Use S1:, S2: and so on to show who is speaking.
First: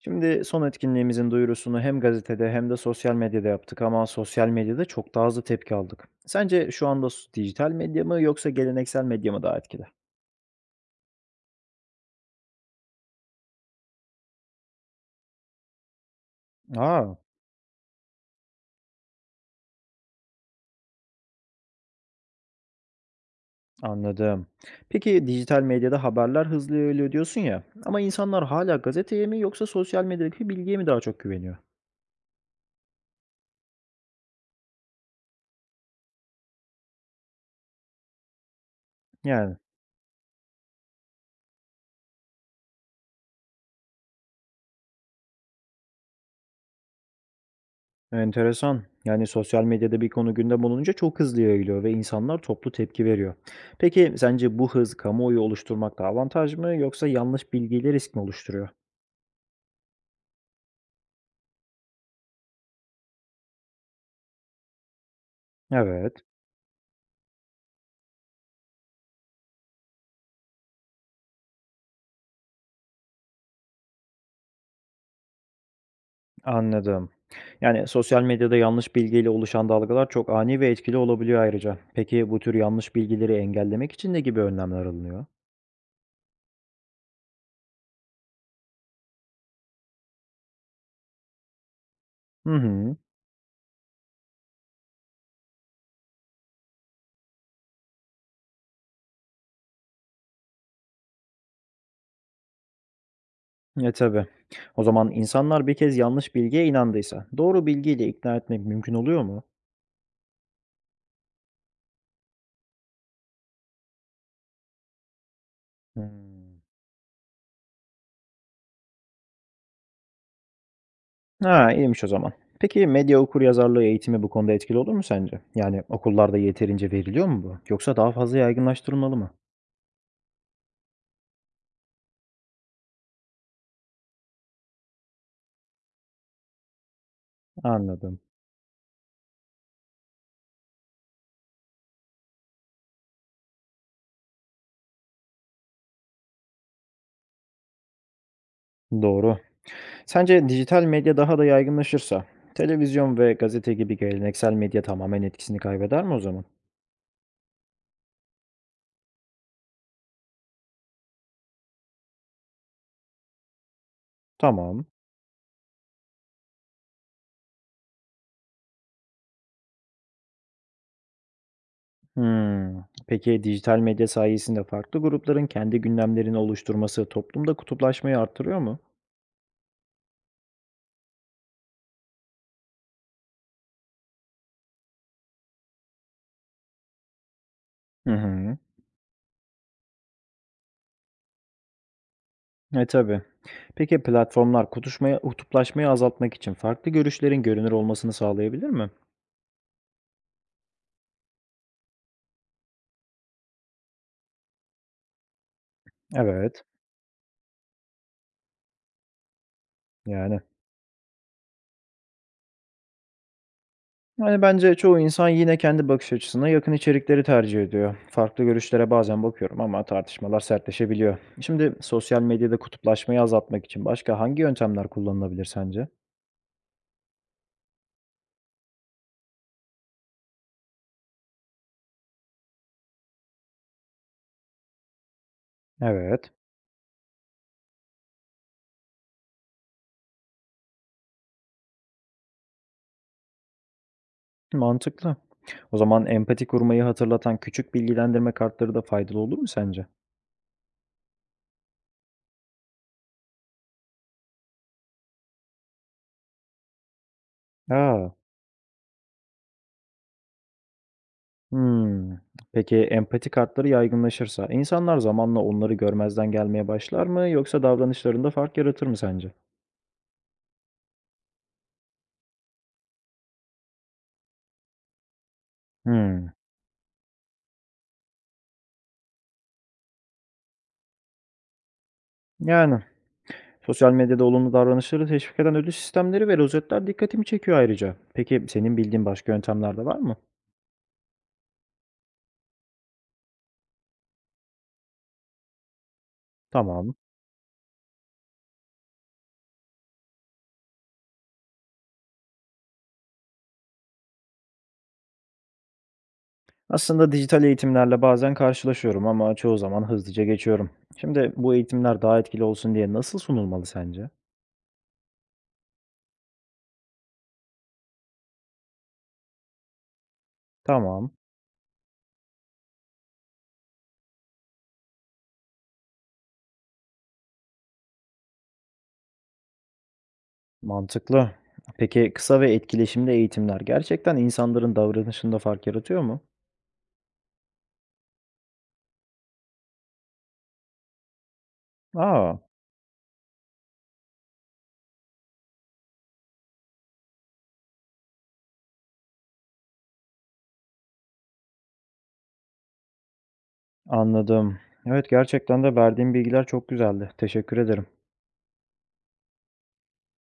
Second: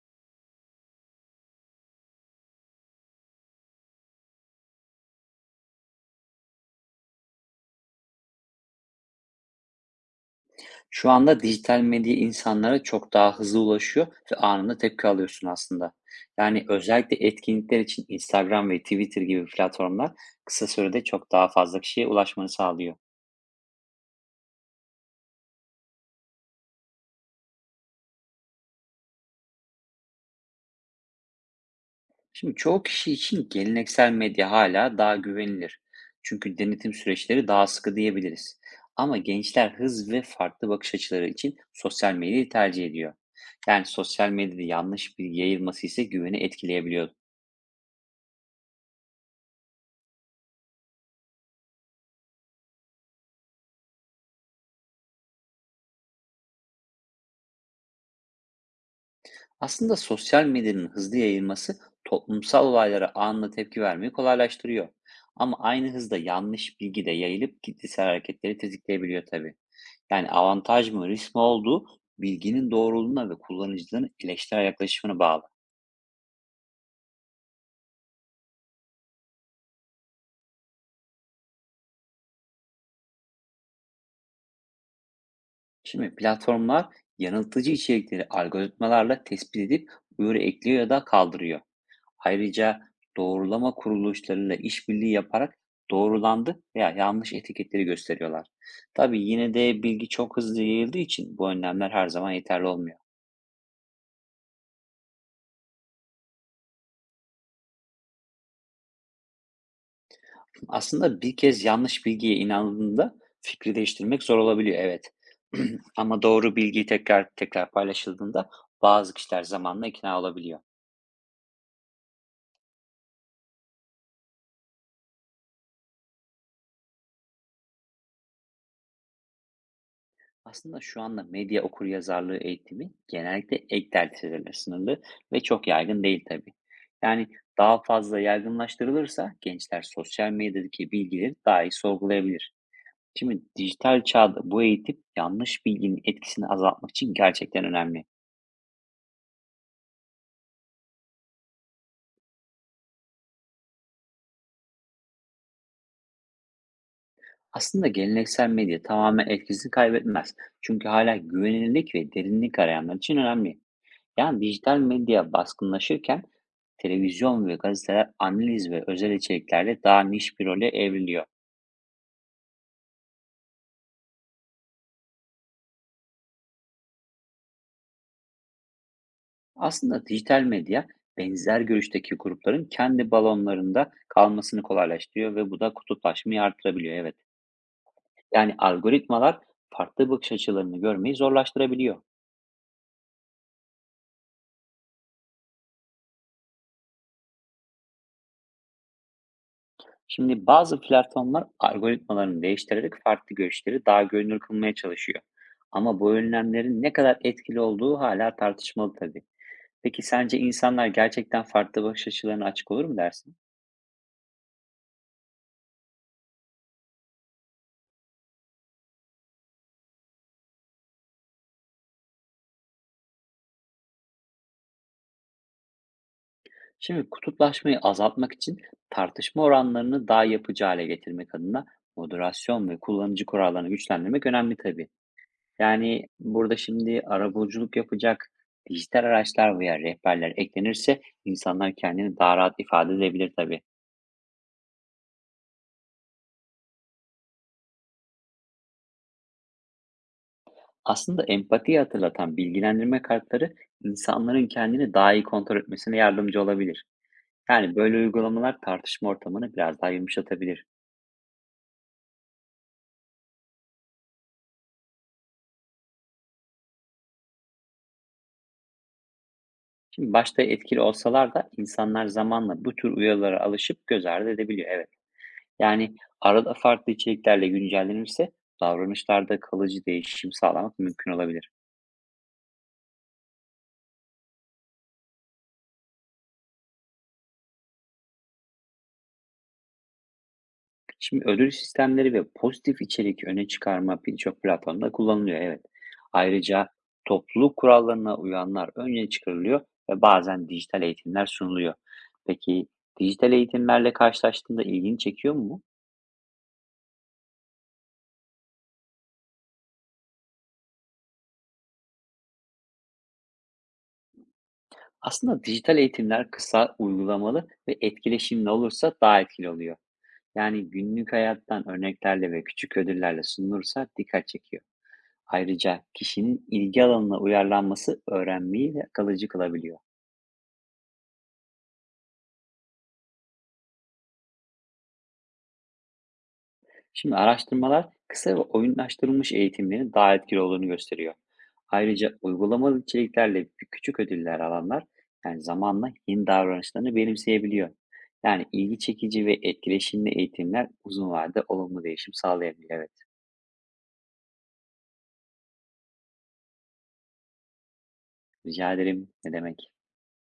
S1: Şimdi son etkinliğimizin duyurusunu hem gazetede hem de sosyal medyada yaptık ama sosyal medyada çok daha hızlı tepki aldık. Sence şu anda dijital medya mı yoksa geleneksel medya mı daha etkili?
S2: Şu anda dijital medya insanlara çok daha hızlı ulaşıyor ve anında tepki alıyorsun aslında. Yani
S1: Aa,
S2: özellikle etkinlikler için Instagram ve Twitter gibi platformlar kısa sürede çok daha fazla kişiye ulaşmanı sağlıyor.
S1: anladım. Peki dijital medyada haberler hızlı yayılıyor diyorsun ya ama insanlar hala gazeteye mi yoksa sosyal medyadaki bilgiye mi daha çok güveniyor?
S2: Şimdi çoğu kişi için geleneksel medya hala daha güvenilir. Çünkü denetim süreçleri daha sıkı diyebiliriz. Ama
S1: Yani
S2: gençler hız ve farklı bakış açıları için sosyal medyayı tercih ediyor. Yani sosyal medyada yanlış bilgi yayılması ise güveni etkileyebiliyor.
S1: enteresan. Yani sosyal medyada bir konu gündem olunca çok hızlı yayılıyor ve insanlar toplu tepki veriyor. Peki sence bu hız kamuoyu oluşturmakta avantaj mı yoksa yanlış bilgiyle risk mi oluşturuyor?
S2: Aslında sosyal medyanın hızlı yayılması toplumsal olaylara anında tepki vermeyi kolaylaştırıyor. Ama aynı
S1: Evet,
S2: hızda yanlış bilgi de yayılıp kitlesel hareketleri tetikleyebiliyor tabii. Yani avantaj mı risk mi olduğu bilginin doğruluğuna ve kullanıcıların eleştirel yaklaşımına bağlı.
S1: anladım. Yani sosyal medyada yanlış bilgiyle oluşan dalgalar çok ani ve etkili olabiliyor ayrıca. Peki bu tür yanlış bilgileri engellemek için ne gibi önlemler alınıyor?
S2: Şimdi platformlar yanıltıcı içerikleri algoritmalarla tespit edip uyarı ekliyor ya da kaldırıyor.
S1: Hı
S2: Ayrıca
S1: hı.
S2: doğrulama kuruluşlarıyla işbirliği yaparak doğrulandı veya yanlış etiketleri gösteriyorlar. Tabii yine de bilgi çok hızlı yayıldığı için bu önlemler her zaman yeterli olmuyor.
S1: E tabii. O zaman insanlar bir kez yanlış bilgiye inandıysa doğru bilgiyle ikna etmek mümkün oluyor mu?
S2: Aslında bir kez yanlış bilgiye inandığında fikri değiştirmek zor olabiliyor, evet. Ama doğru
S1: Hmm.
S2: bilgi tekrar tekrar paylaşıldığında bazı kişiler zamanla ikna olabiliyor.
S1: Ha, iyiymiş o zaman. Peki medya okuryazarlığı eğitimi bu konuda etkili olur mu sence? Yani okullarda yeterince veriliyor mu bu? Yoksa daha fazla yaygınlaştırılmalı mı?
S2: Aslında şu anda medya okuryazarlığı eğitimi genellikle ek dersleriyle sınırlı ve çok yaygın değil tabii. Yani daha
S1: Anladım.
S2: fazla yaygınlaştırılırsa gençler sosyal medyadaki bilgileri daha iyi sorgulayabilir. Şimdi dijital çağda bu eğitim yanlış bilginin etkisini azaltmak için gerçekten önemli.
S1: Doğru. Sence dijital medya daha da yaygınlaşırsa, televizyon ve gazete gibi geleneksel medya tamamen etkisini kaybeder mi o zaman?
S2: Aslında geleneksel medya tamamen etkisini kaybetmez. Çünkü hala güvenilirlik ve derinlik arayanlar için önemli. Yani dijital
S1: Tamam.
S2: medya baskınlaşırken televizyon ve gazeteler analiz ve özel içeriklerle daha niş bir role evriliyor.
S1: Hmm. Peki dijital medya sayesinde farklı grupların kendi gündemlerini oluşturması toplumda kutuplaşmayı arttırıyor mu?
S2: Aslında dijital medya benzer görüşteki grupların kendi balonlarında kalmasını kolaylaştırıyor ve bu da kutuplaşmayı artırabiliyor. Evet.
S1: Hı
S2: Yani
S1: hı.
S2: algoritmalar farklı bakış açılarını görmeyi zorlaştırabiliyor.
S1: E, tabii. Peki platformlar kutuplaşmayı azaltmak için farklı görüşlerin görünür olmasını sağlayabilir mi?
S2: Şimdi bazı platformlar algoritmalarını değiştirerek farklı görüşleri daha görünür kılmaya çalışıyor. Ama bu
S1: Evet,
S2: önlemlerin ne kadar etkili olduğu hala tartışmalı tabii. Peki sence
S1: yani.
S2: insanlar gerçekten farklı bakış açılarına açık olur mu dersin?
S1: Yani bence çoğu insan yine kendi bakış açısına yakın içerikleri tercih ediyor. Farklı görüşlere bazen bakıyorum ama tartışmalar sertleşebiliyor. Şimdi sosyal medyada kutuplaşmayı azaltmak için başka hangi yöntemler kullanılabilir sence?
S2: Şimdi kutuplaşmayı azaltmak için tartışma oranlarını daha yapıcı hale getirmek adına moderasyon ve kullanıcı kurallarını güçlendirmek önemli tabii. Yani
S1: Evet.
S2: burada şimdi arabuluculuk yapacak dijital araçlar veya rehberler eklenirse insanlar kendini daha rahat ifade edebilir tabii.
S1: Mantıklı. O zaman empati kurmayı hatırlatan küçük bilgilendirme kartları da faydalı olur mu sence?
S2: Aslında empatiyi hatırlatan bilgilendirme kartları insanların kendini daha iyi kontrol etmesine yardımcı olabilir. Yani böyle
S1: Aa.
S2: uygulamalar tartışma ortamını biraz daha yumuşatabilir.
S1: Hımm. Peki, empati kartları yaygınlaşırsa insanlar zamanla onları görmezden gelmeye başlar mı yoksa davranışlarında fark yaratır mı sence?
S2: Şimdi başta etkili olsalar da insanlar zamanla bu tür uyarılara alışıp göz ardı edebiliyor. Evet. Yani
S1: Hımm.
S2: arada farklı içeriklerle güncellenirse davranışlarda kalıcı değişim sağlamak mümkün olabilir.
S1: Yani, sosyal medyada olumlu davranışları teşvik eden ödül sistemleri ve rozetler dikkatimi çekiyor ayrıca. Peki, senin bildiğin başka yöntemler de var mı?
S2: Şimdi ödül sistemleri ve pozitif içerik öne çıkarma birçok platformda kullanılıyor. Evet. Ayrıca
S1: Tamam.
S2: topluluk kurallarına uyanlar önce çıkarılıyor ve bazen dijital eğitimler sunuluyor. Peki, dijital eğitimlerle karşılaştığında ilgini çekiyor mu bu?
S1: Aslında dijital eğitimlerle bazen karşılaşıyorum ama çoğu zaman hızlıca geçiyorum. Şimdi bu eğitimler daha etkili olsun diye nasıl sunulmalı sence?
S2: Aslında dijital eğitimler kısa, uygulamalı ve etkileşimli olursa daha etkili oluyor. Yani
S1: Tamam.
S2: günlük hayattan örneklerle ve küçük ödüllerle sunulursa dikkat çekiyor. Ayrıca kişinin ilgi alanına uyarlanması öğrenmeyi de kalıcı kılabiliyor.
S1: Mantıklı. Peki kısa ve etkileşimli eğitimler gerçekten insanların davranışında fark yaratıyor mu?
S2: Şimdi araştırmalar kısa ve oyunlaştırılmış eğitimlerin daha etkili olduğunu gösteriyor. Ayrıca
S1: Aa,
S2: uygulamalı içeriklerle küçük ödüller alanlar yani zamanla yeni davranışlarını benimseyebiliyor. Yani ilgi çekici ve etkileşimli eğitimler uzun vadede olumlu değişim sağlayabiliyor. Evet.
S1: anladım. Evet gerçekten de verdiğim bilgiler çok güzeldi. Teşekkür ederim.
S2: Rica ederim. Ne demek?